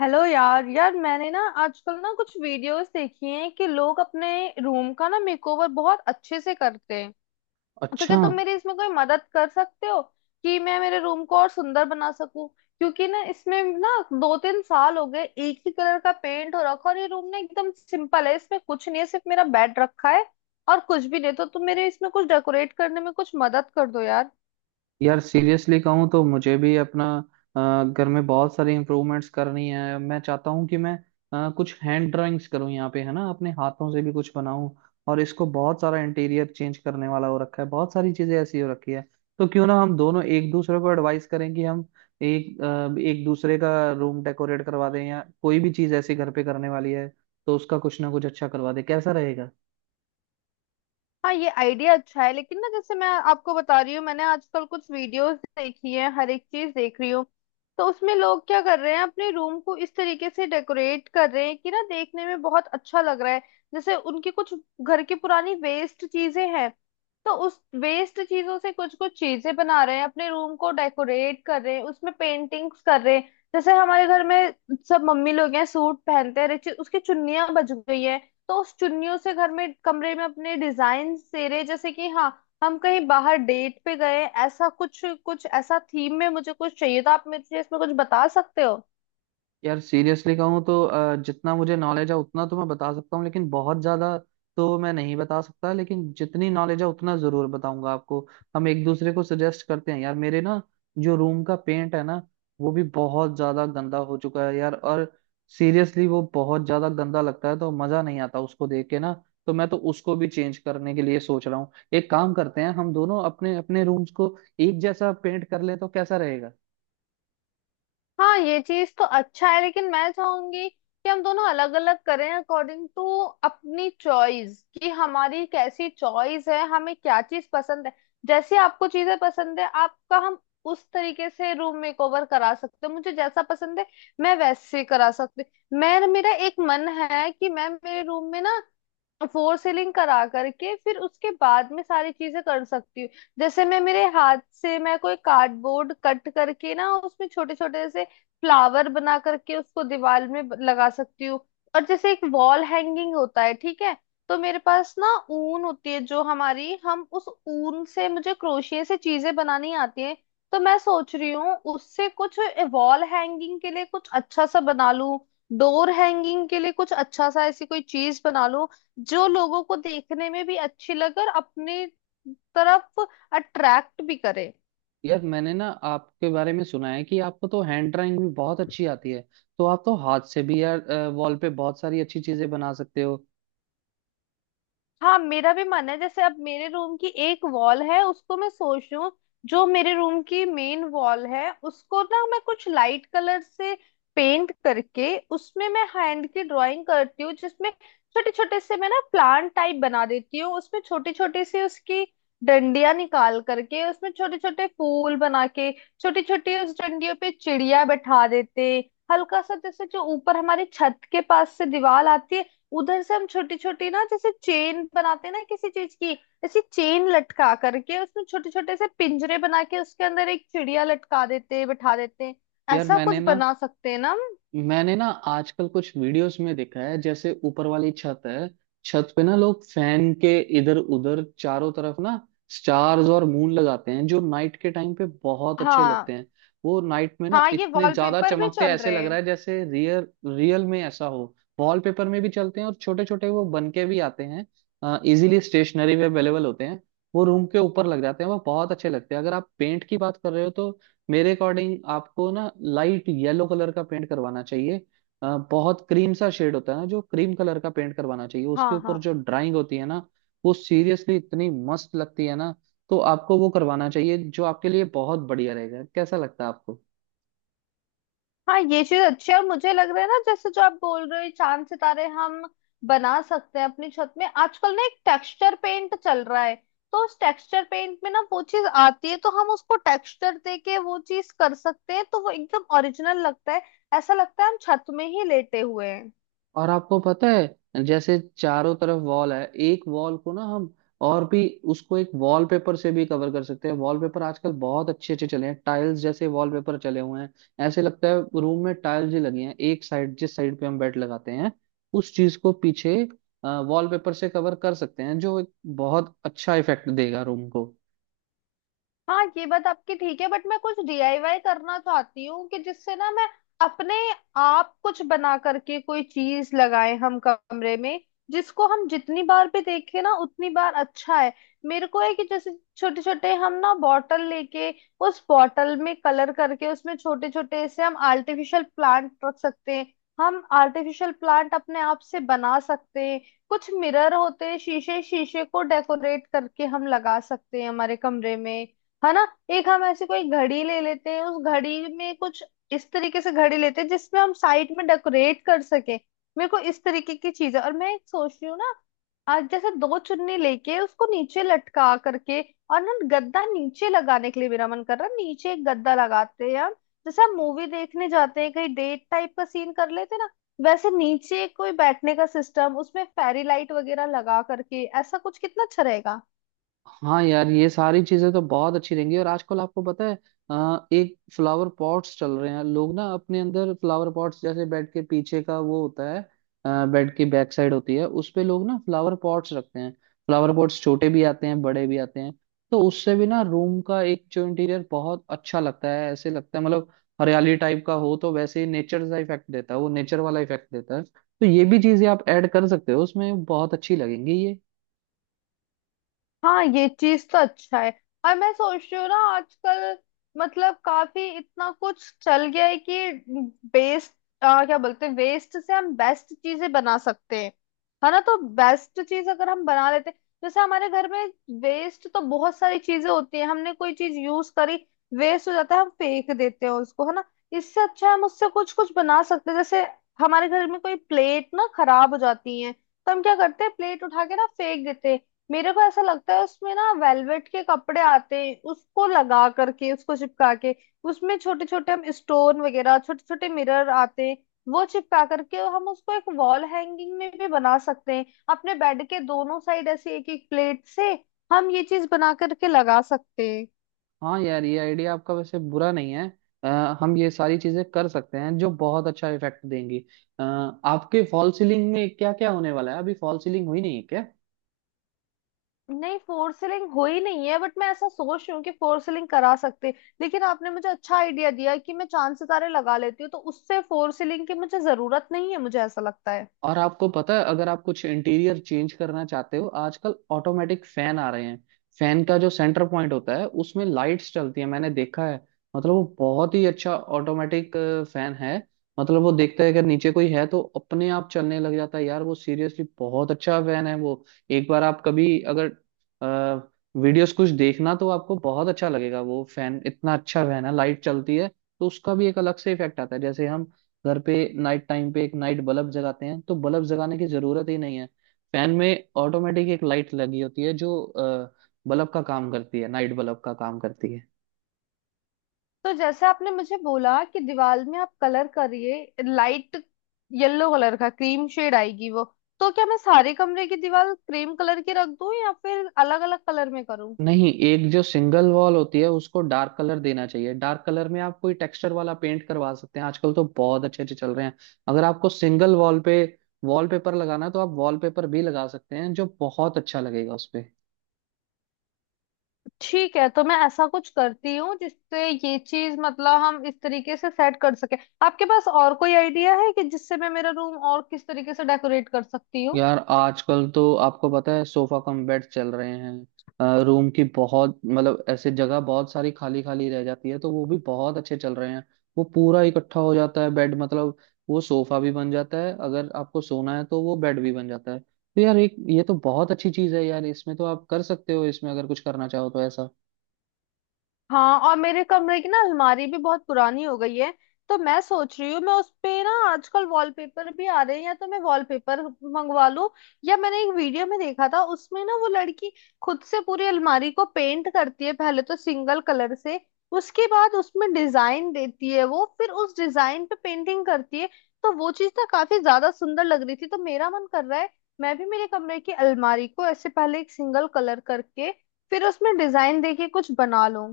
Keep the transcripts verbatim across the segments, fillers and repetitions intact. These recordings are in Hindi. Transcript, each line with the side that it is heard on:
left: हेलो यार यार मैंने ना आजकल ना कुछ वीडियोस देखी हैं कि लोग अपने रूम का ना मेकओवर बहुत अच्छे से करते हैं। तो क्या
right: अच्छा।
left: तुम मेरी इसमें कोई मदद कर सकते हो कि मैं मेरे रूम को और सुंदर बना सकूं? क्योंकि ना इसमें ना दो तीन साल हो गए एक ही कलर का पेंट हो रखा, और ये रूम ना एकदम सिंपल है, इसमें कुछ नहीं है, सिर्फ मेरा बेड रखा है और कुछ भी नहीं। तो तुम मेरे इसमें कुछ डेकोरेट करने में कुछ मदद कर दो यार।
right: यार सीरियसली कहूँ तो मुझे भी अपना अ, घर में बहुत सारी इम्प्रूवमेंट्स करनी है। मैं चाहता हूँ कि मैं अ, कुछ हैंड ड्राइंग्स करूँ यहाँ पे, है ना, अपने हाथों से भी कुछ बनाऊं। और इसको बहुत सारा इंटीरियर चेंज करने वाला हो रखा है, बहुत सारी चीजें ऐसी हो रखी है। तो क्यों ना हम दोनों एक दूसरे को एडवाइस करें कि हम एक अ, एक दूसरे का रूम डेकोरेट करवा दें, या कोई भी चीज ऐसी घर पे करने वाली है तो उसका कुछ ना कुछ अच्छा करवा दें। कैसा रहेगा?
left: हाँ, ये आइडिया अच्छा है, लेकिन ना जैसे मैं आपको बता रही हूँ, मैंने आजकल कुछ वीडियोस देखी है, हर एक चीज देख रही हूँ। तो उसमें लोग क्या कर रहे हैं, अपने रूम को इस तरीके से डेकोरेट कर रहे हैं कि ना देखने में बहुत अच्छा लग रहा है। जैसे उनके कुछ घर की पुरानी वेस्ट चीजें हैं, तो उस वेस्ट चीजों से कुछ कुछ चीजें बना रहे हैं, अपने रूम को डेकोरेट कर रहे हैं, उसमें पेंटिंग्स कर रहे हैं। जैसे हमारे घर में सब मम्मी लोग हैं, सूट पहनते हैं, हर एक चीज उसकी चुन्नियां बच गई है। तो उस चुन्नियों से घर में कमरे में अपने डिजाइन सेरे जैसे कि हाँ, हम कहीं बाहर डेट पे गए, ऐसा कुछ कुछ ऐसा थीम में मुझे कुछ चाहिए था। आप मुझे इसमें कुछ बता सकते हो?
right: यार सीरियसली कहूँ तो अ, जितना मुझे नॉलेज है उतना तो मैं बता सकता हूँ, लेकिन बहुत ज्यादा तो मैं नहीं बता सकता। लेकिन जितनी नॉलेज है उतना जरूर बताऊंगा आपको। हम एक दूसरे को सजेस्ट करते हैं। यार, मेरे ना जो रूम का पेंट है ना, वो भी बहुत ज्यादा गंदा हो चुका है यार। और सीरियसली वो बहुत ज्यादा गंदा लगता है, तो मजा नहीं आता उसको देख के ना। तो मैं तो उसको भी चेंज करने के लिए सोच रहा हूँ। एक काम करते हैं, हम दोनों अपने अपने रूम्स को एक जैसा पेंट कर ले, तो कैसा रहेगा?
left: हाँ, ये चीज तो अच्छा है, लेकिन मैं चाहूंगी कि हम दोनों अलग अलग करें अकॉर्डिंग टू अपनी चॉइस कि हमारी कैसी चॉइस है, हमें क्या चीज पसंद है। जैसे आपको चीजें पसंद है, आपका हम उस तरीके से रूम मेकओवर करा सकते हैं, मुझे जैसा पसंद है मैं वैसे करा सकती हूँ। मैं मेरा एक मन है कि मैं मेरे रूम में ना फोर सीलिंग करा करके फिर उसके बाद में सारी चीजें कर सकती हूँ। जैसे मैं मेरे हाथ से मैं कोई कार्डबोर्ड कट करके ना उसमें छोटे छोटे से फ्लावर बना करके उसको दीवार में ब- लगा सकती हूँ। और जैसे एक वॉल हैंगिंग होता है ठीक है। तो मेरे पास ना ऊन होती है, जो हमारी हम उस ऊन से मुझे क्रोशिए से चीजें बनानी आती हैं। तो मैं सोच रही हूँ उससे कुछ वॉल हैंगिंग के लिए कुछ अच्छा सा बना लूं, डोर हैंगिंग के लिए कुछ अच्छा सा ऐसी कोई चीज बना लूं जो लोगों को देखने में भी अच्छी लगे और अपनी तरफ अट्रैक्ट भी करे।
right: यार मैंने ना आपके बारे में सुना है कि आपको तो हैंड ड्राइंग भी बहुत अच्छी आती है। तो आप तो हाथ से भी यार वॉल पे बहुत सारी अच्छी चीजें बना सकते हो।
left: हाँ, मेरा भी मन है। जैसे अब मेरे रूम की एक वॉल है उसको मैं सोच रही हूँ, जो मेरे रूम की मेन वॉल है उसको ना मैं कुछ लाइट कलर से पेंट करके उसमें मैं हैंड की ड्राइंग करती हूँ, जिसमें छोटे छोटे से मैं ना प्लांट टाइप बना देती हूँ, उसमें छोटी छोटी सी उसकी डंडियां निकाल करके उसमें छोटे छोटे फूल बना के छोटी छोटी उस डंडियों पे चिड़िया बैठा देते। हल्का सा जैसे जो ऊपर हमारी छत के पास से दीवार आती है, उधर से हम छोटी छोटी ना जैसे चेन बनाते हैं ना किसी चीज की, ऐसी चेन लटका करके उसमें छोटे छोटे से पिंजरे बना के उसके अंदर एक चिड़िया लटका देते बिठा देते हैं,
right: यार
left: ऐसा कुछ
right: मैंने ना
left: बना सकते हैं ना हम।
right: मैंने ना आजकल कुछ वीडियोस में देखा है, जैसे ऊपर वाली छत है, छत पे ना लोग फैन के इधर उधर चारों तरफ ना स्टार्स और मून लगाते हैं, जो नाइट के टाइम पे बहुत अच्छे लगते
left: हाँ
right: हैं। वो नाइट में ना
left: हाँ ये
right: इतने ज्यादा
left: वॉलपेपर भी
right: चमकते हैं,
left: चल
right: ऐसे
left: रहे
right: लग
left: हैं।
right: रहा है जैसे रियल रियल में ऐसा हो। वॉलपेपर में भी चलते हैं, और छोटे छोटे वो बन के भी आते हैं। इजीली स्टेशनरी में अवेलेबल होते हैं। वो रूम के ऊपर लग जाते हैं, वो बहुत अच्छे लगते हैं। अगर आप पेंट की बात कर रहे हो तो मेरे अकॉर्डिंग आपको ना लाइट येलो कलर का पेंट करवाना चाहिए। अ, बहुत क्रीम सा शेड होता है ना, जो क्रीम कलर का पेंट करवाना चाहिए। उसके
left: हाँ
right: ऊपर
left: हाँ
right: जो ड्राइंग होती है ना, वो सीरियसली इतनी मस्त लगती है ना। तो आपको वो करवाना चाहिए, जो आपके लिए बहुत बढ़िया रहेगा। कैसा लगता है आपको?
left: हाँ, ये चीज अच्छी है, और मुझे लग रहा है ना जैसे जो आप बोल रहे हो, ये चांद सितारे हम बना सकते हैं अपनी छत में। आजकल ना एक टेक्सचर पेंट चल रहा है, तो उस टेक्सचर पेंट में ना वो चीज आती है, तो हम उसको टेक्सचर दे के वो चीज कर सकते हैं, तो वो एकदम ओरिजिनल लगता है, ऐसा लगता है हम छत में ही लेटे हुए हैं।
right: और आपको पता है, जैसे चारों तरफ वॉल है, एक वॉल को ना हम और भी उसको एक वॉलपेपर से भी कवर कर सकते हैं। वॉलपेपर आजकल बहुत अच्छे अच्छे चले हैं, टाइल्स जैसे वॉलपेपर चले हुए हैं। ऐसे लगता है रूम में टाइल्स ही लगी हैं। एक साइड, जिस साइड पे हम बेड लगाते हैं, उस चीज को पीछे वॉलपेपर से कवर कर सकते हैं, जो एक बहुत अच्छा इफेक्ट देगा रूम को।
left: हाँ, ये बात आपकी ठीक है, बट मैं कुछ डीआईवाई करना चाहती हूँ कि जिससे ना मैं अपने आप कुछ बना करके कोई चीज लगाए हम कमरे में, जिसको हम जितनी बार भी देखें ना उतनी बार अच्छा है। मेरे को है कि जैसे छोटे छोटे हम ना बॉटल लेके उस बॉटल में कलर करके उसमें छोटे छोटे से हम आर्टिफिशियल प्लांट रख सकते हैं, हम आर्टिफिशियल प्लांट अपने आप से बना सकते हैं। कुछ मिरर होते हैं, शीशे शीशे को डेकोरेट करके हम लगा सकते हैं हमारे कमरे में, है ना। एक हम ऐसी कोई घड़ी ले लेते हैं, उस घड़ी में कुछ इस तरीके से घड़ी लेते हैं जिसमें हम साइड में डेकोरेट कर सके, मेरे को इस तरीके की चीज है। और मैं एक सोच रही हूँ ना आज जैसे दो चुन्नी लेके उसको नीचे लटका करके और ना गद्दा नीचे लगाने के लिए मेरा मन कर रहा है, नीचे एक गद्दा लगाते हैं हम। जैसे हम मूवी देखने जाते हैं कहीं, डेट टाइप का सीन कर लेते हैं ना, वैसे नीचे कोई बैठने का सिस्टम, उसमें फेरी लाइट वगैरह लगा करके ऐसा कुछ कितना अच्छा रहेगा।
right: हाँ यार, ये सारी चीजें तो बहुत अच्छी रहेंगी। और आजकल आपको पता है, अ, एक फ्लावर पॉट्स चल रहे हैं। लोग ना अपने अंदर फ्लावर पॉट्स, जैसे बेड के पीछे का वो होता है, बेड की बैक साइड होती है, उस पे लोग ना फ्लावर पॉट्स रखते हैं। फ्लावर पॉट्स छोटे भी आते हैं, बड़े भी आते हैं। तो उससे भी ना रूम का एक जो इंटीरियर बहुत अच्छा लगता है, ऐसे लगता है, मतलब हरियाली टाइप का हो तो वैसे ही नेचर का इफेक्ट देता है। वो नेचर वाला इफेक्ट देता है, तो ये भी चीजें आप ऐड कर सकते हो उसमें, बहुत अच्छी लगेंगी।
left: हाँ, ये चीज तो अच्छा है। और मैं सोच रही हूँ ना आजकल मतलब काफी इतना कुछ चल गया है कि बेस्ट, क्या बोलते हैं, वेस्ट से हम बेस्ट चीजें बना सकते हैं, है ना। तो बेस्ट चीज अगर हम बना लेते हैं। जैसे हमारे घर में वेस्ट तो बहुत सारी चीजें होती है, हमने कोई चीज यूज करी, वेस्ट हो जाता है, हम फेंक देते हैं उसको, है ना। इससे अच्छा है हम उससे कुछ कुछ बना सकते हैं। जैसे हमारे घर में कोई प्लेट ना खराब हो जाती है, तो हम क्या करते हैं, प्लेट उठा के ना फेंक देते हैं। मेरे को ऐसा लगता है उसमें ना वेलवेट के कपड़े आते हैं, उसको लगा करके उसको चिपका के उसमें छोटे छोटे हम स्टोन वगैरह, छोटे छोटे मिरर आते हैं, वो चिपका करके हम उसको एक वॉल हैंगिंग में भी बना सकते हैं, अपने बेड के दोनों साइड ऐसे एक एक प्लेट से हम ये चीज बना करके लगा सकते हैं।
right: हाँ यार, ये आइडिया आपका वैसे बुरा नहीं है। अ, हम ये सारी चीजें कर सकते हैं, जो बहुत अच्छा इफेक्ट देंगी। अ, आपके फॉल सीलिंग में क्या क्या होने वाला है? अभी फॉल सीलिंग हुई नहीं है क्या?
left: नहीं, फोर सीलिंग हो ही नहीं है, बट मैं ऐसा सोच रही हूँ कि फोर सीलिंग करा सकते हैं। लेकिन आपने मुझे अच्छा आइडिया दिया है कि मैं चांद सितारे लगा लेती हूँ, तो उससे फोर सीलिंग की मुझे जरूरत नहीं है, मुझे ऐसा लगता है।
right: और आपको पता है, अगर आप कुछ इंटीरियर चेंज करना चाहते हो, आजकल ऑटोमेटिक फैन आ रहे हैं। फैन का जो सेंटर पॉइंट होता है उसमें लाइट्स चलती है, मैंने देखा है। मतलब वो बहुत ही अच्छा ऑटोमेटिक फैन है। मतलब वो देखता है अगर नीचे कोई है तो अपने आप चलने लग जाता है। यार वो सीरियसली बहुत अच्छा फैन है वो। एक बार आप कभी अगर वीडियोस कुछ देखना तो आपको बहुत अच्छा लगेगा। वो फैन इतना अच्छा फैन है, लाइट चलती है, तो उसका भी एक अलग से इफेक्ट आता है। जैसे हम घर पे नाइट टाइम पे एक नाइट बल्ब जगाते हैं, तो बल्ब जगाने की जरूरत ही नहीं है। फैन में ऑटोमेटिक एक लाइट लगी होती है, जो अ, बल्ब का काम करती है, नाइट बल्ब का काम करती है।
left: तो जैसे आपने मुझे बोला कि दीवार में आप कलर करिए लाइट येलो कलर का, क्रीम शेड आएगी वो, तो क्या मैं सारे कमरे की दीवार क्रीम कलर की रख दूं या फिर अलग अलग कलर में करूं?
right: नहीं, एक जो सिंगल वॉल होती है उसको डार्क कलर देना चाहिए। डार्क कलर में आप कोई टेक्सचर वाला पेंट करवा सकते हैं, आजकल तो बहुत अच्छे अच्छे चल रहे हैं। अगर आपको सिंगल वॉल पे वॉलपेपर लगाना है तो आप वॉलपेपर भी लगा सकते हैं, जो बहुत अच्छा लगेगा उस पे।
left: ठीक है, तो मैं ऐसा कुछ करती हूँ जिससे ये चीज, मतलब हम इस तरीके से सेट कर सके। आपके पास और कोई आइडिया है कि जिससे मैं मेरा रूम और किस तरीके से डेकोरेट कर सकती हूँ?
right: यार आजकल तो आपको पता है, सोफा कम बेड चल रहे हैं। रूम की बहुत, मतलब ऐसे जगह बहुत सारी खाली खाली रह जाती है, तो वो भी बहुत अच्छे चल रहे हैं। वो पूरा इकट्ठा हो जाता है बेड, मतलब वो सोफा भी बन जाता है, अगर आपको सोना है तो वो बेड भी बन जाता है। तो यार एक ये तो बहुत अच्छी चीज है यार, इसमें तो आप कर सकते हो इसमें, अगर कुछ करना चाहो तो ऐसा।
left: हाँ, और मेरे कमरे की ना अलमारी भी बहुत पुरानी हो गई है, तो मैं सोच रही हूँ मैं उस पे ना आजकल वॉलपेपर भी आ रहे हैं, या तो मैं वॉलपेपर मंगवा लूँ, या मैंने एक वीडियो में देखा था उसमें ना वो लड़की खुद से पूरी अलमारी को पेंट करती है, पहले तो सिंगल कलर से, उसके बाद उसमें डिजाइन देती है, वो फिर उस डिजाइन पे पेंटिंग करती है, तो वो चीज ना काफी ज्यादा सुंदर लग रही थी, तो मेरा मन कर रहा है मैं भी मेरे कमरे की अलमारी को ऐसे पहले एक सिंगल कलर करके फिर उसमें डिजाइन देके कुछ बना लूं।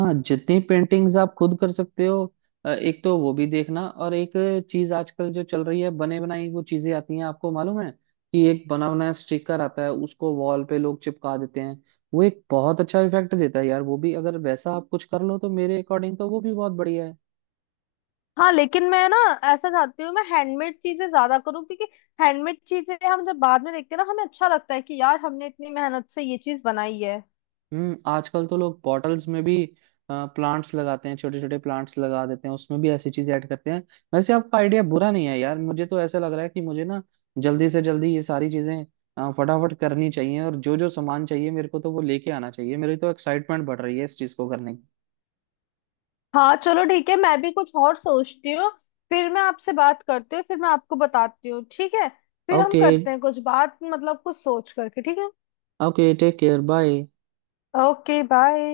right: हाँ, जितनी पेंटिंग्स आप खुद कर सकते हो अ, एक तो वो भी देखना। और एक चीज आजकल जो चल रही है, बने बनाई वो चीजें आती हैं, आपको मालूम है, कि एक बना बनाया स्टिकर आता है, उसको वॉल पे लोग चिपका देते हैं। वो एक बहुत अच्छा इफेक्ट देता है यार। वो भी अगर वैसा आप कुछ कर लो, तो मेरे अकॉर्डिंग तो वो भी बहुत बढ़िया है।
left: हाँ, लेकिन मैं ना ऐसा चाहती हूँ मैं हैंडमेड चीजें ज्यादा करूँ, क्योंकि हैंडमेड चीजें हम जब बाद में देखते हैं ना, हमें अच्छा लगता है कि यार हमने इतनी मेहनत से ये चीज बनाई है।
right: हम्म। आजकल तो लोग बॉटल्स में भी प्लांट्स लगाते हैं, छोटे छोटे प्लांट्स लगा देते हैं, उसमें भी ऐसी चीजें ऐड करते हैं। वैसे आपका आइडिया बुरा नहीं है यार। मुझे तो ऐसा लग रहा है कि मुझे ना जल्दी से जल्दी ये सारी चीजें अ, फटाफट करनी चाहिए। और जो जो सामान चाहिए मेरे को तो वो लेके आना चाहिए। मेरी तो एक्साइटमेंट बढ़ रही है इस चीज को करने की।
left: हाँ चलो ठीक है, मैं भी कुछ और सोचती हूँ, फिर मैं आपसे बात करती हूँ, फिर मैं आपको बताती हूँ, ठीक है? फिर हम
right: ओके।
left: करते हैं कुछ बात, मतलब कुछ सोच करके, ठीक है।
right: Okay, take care, bye.
left: Okay, bye.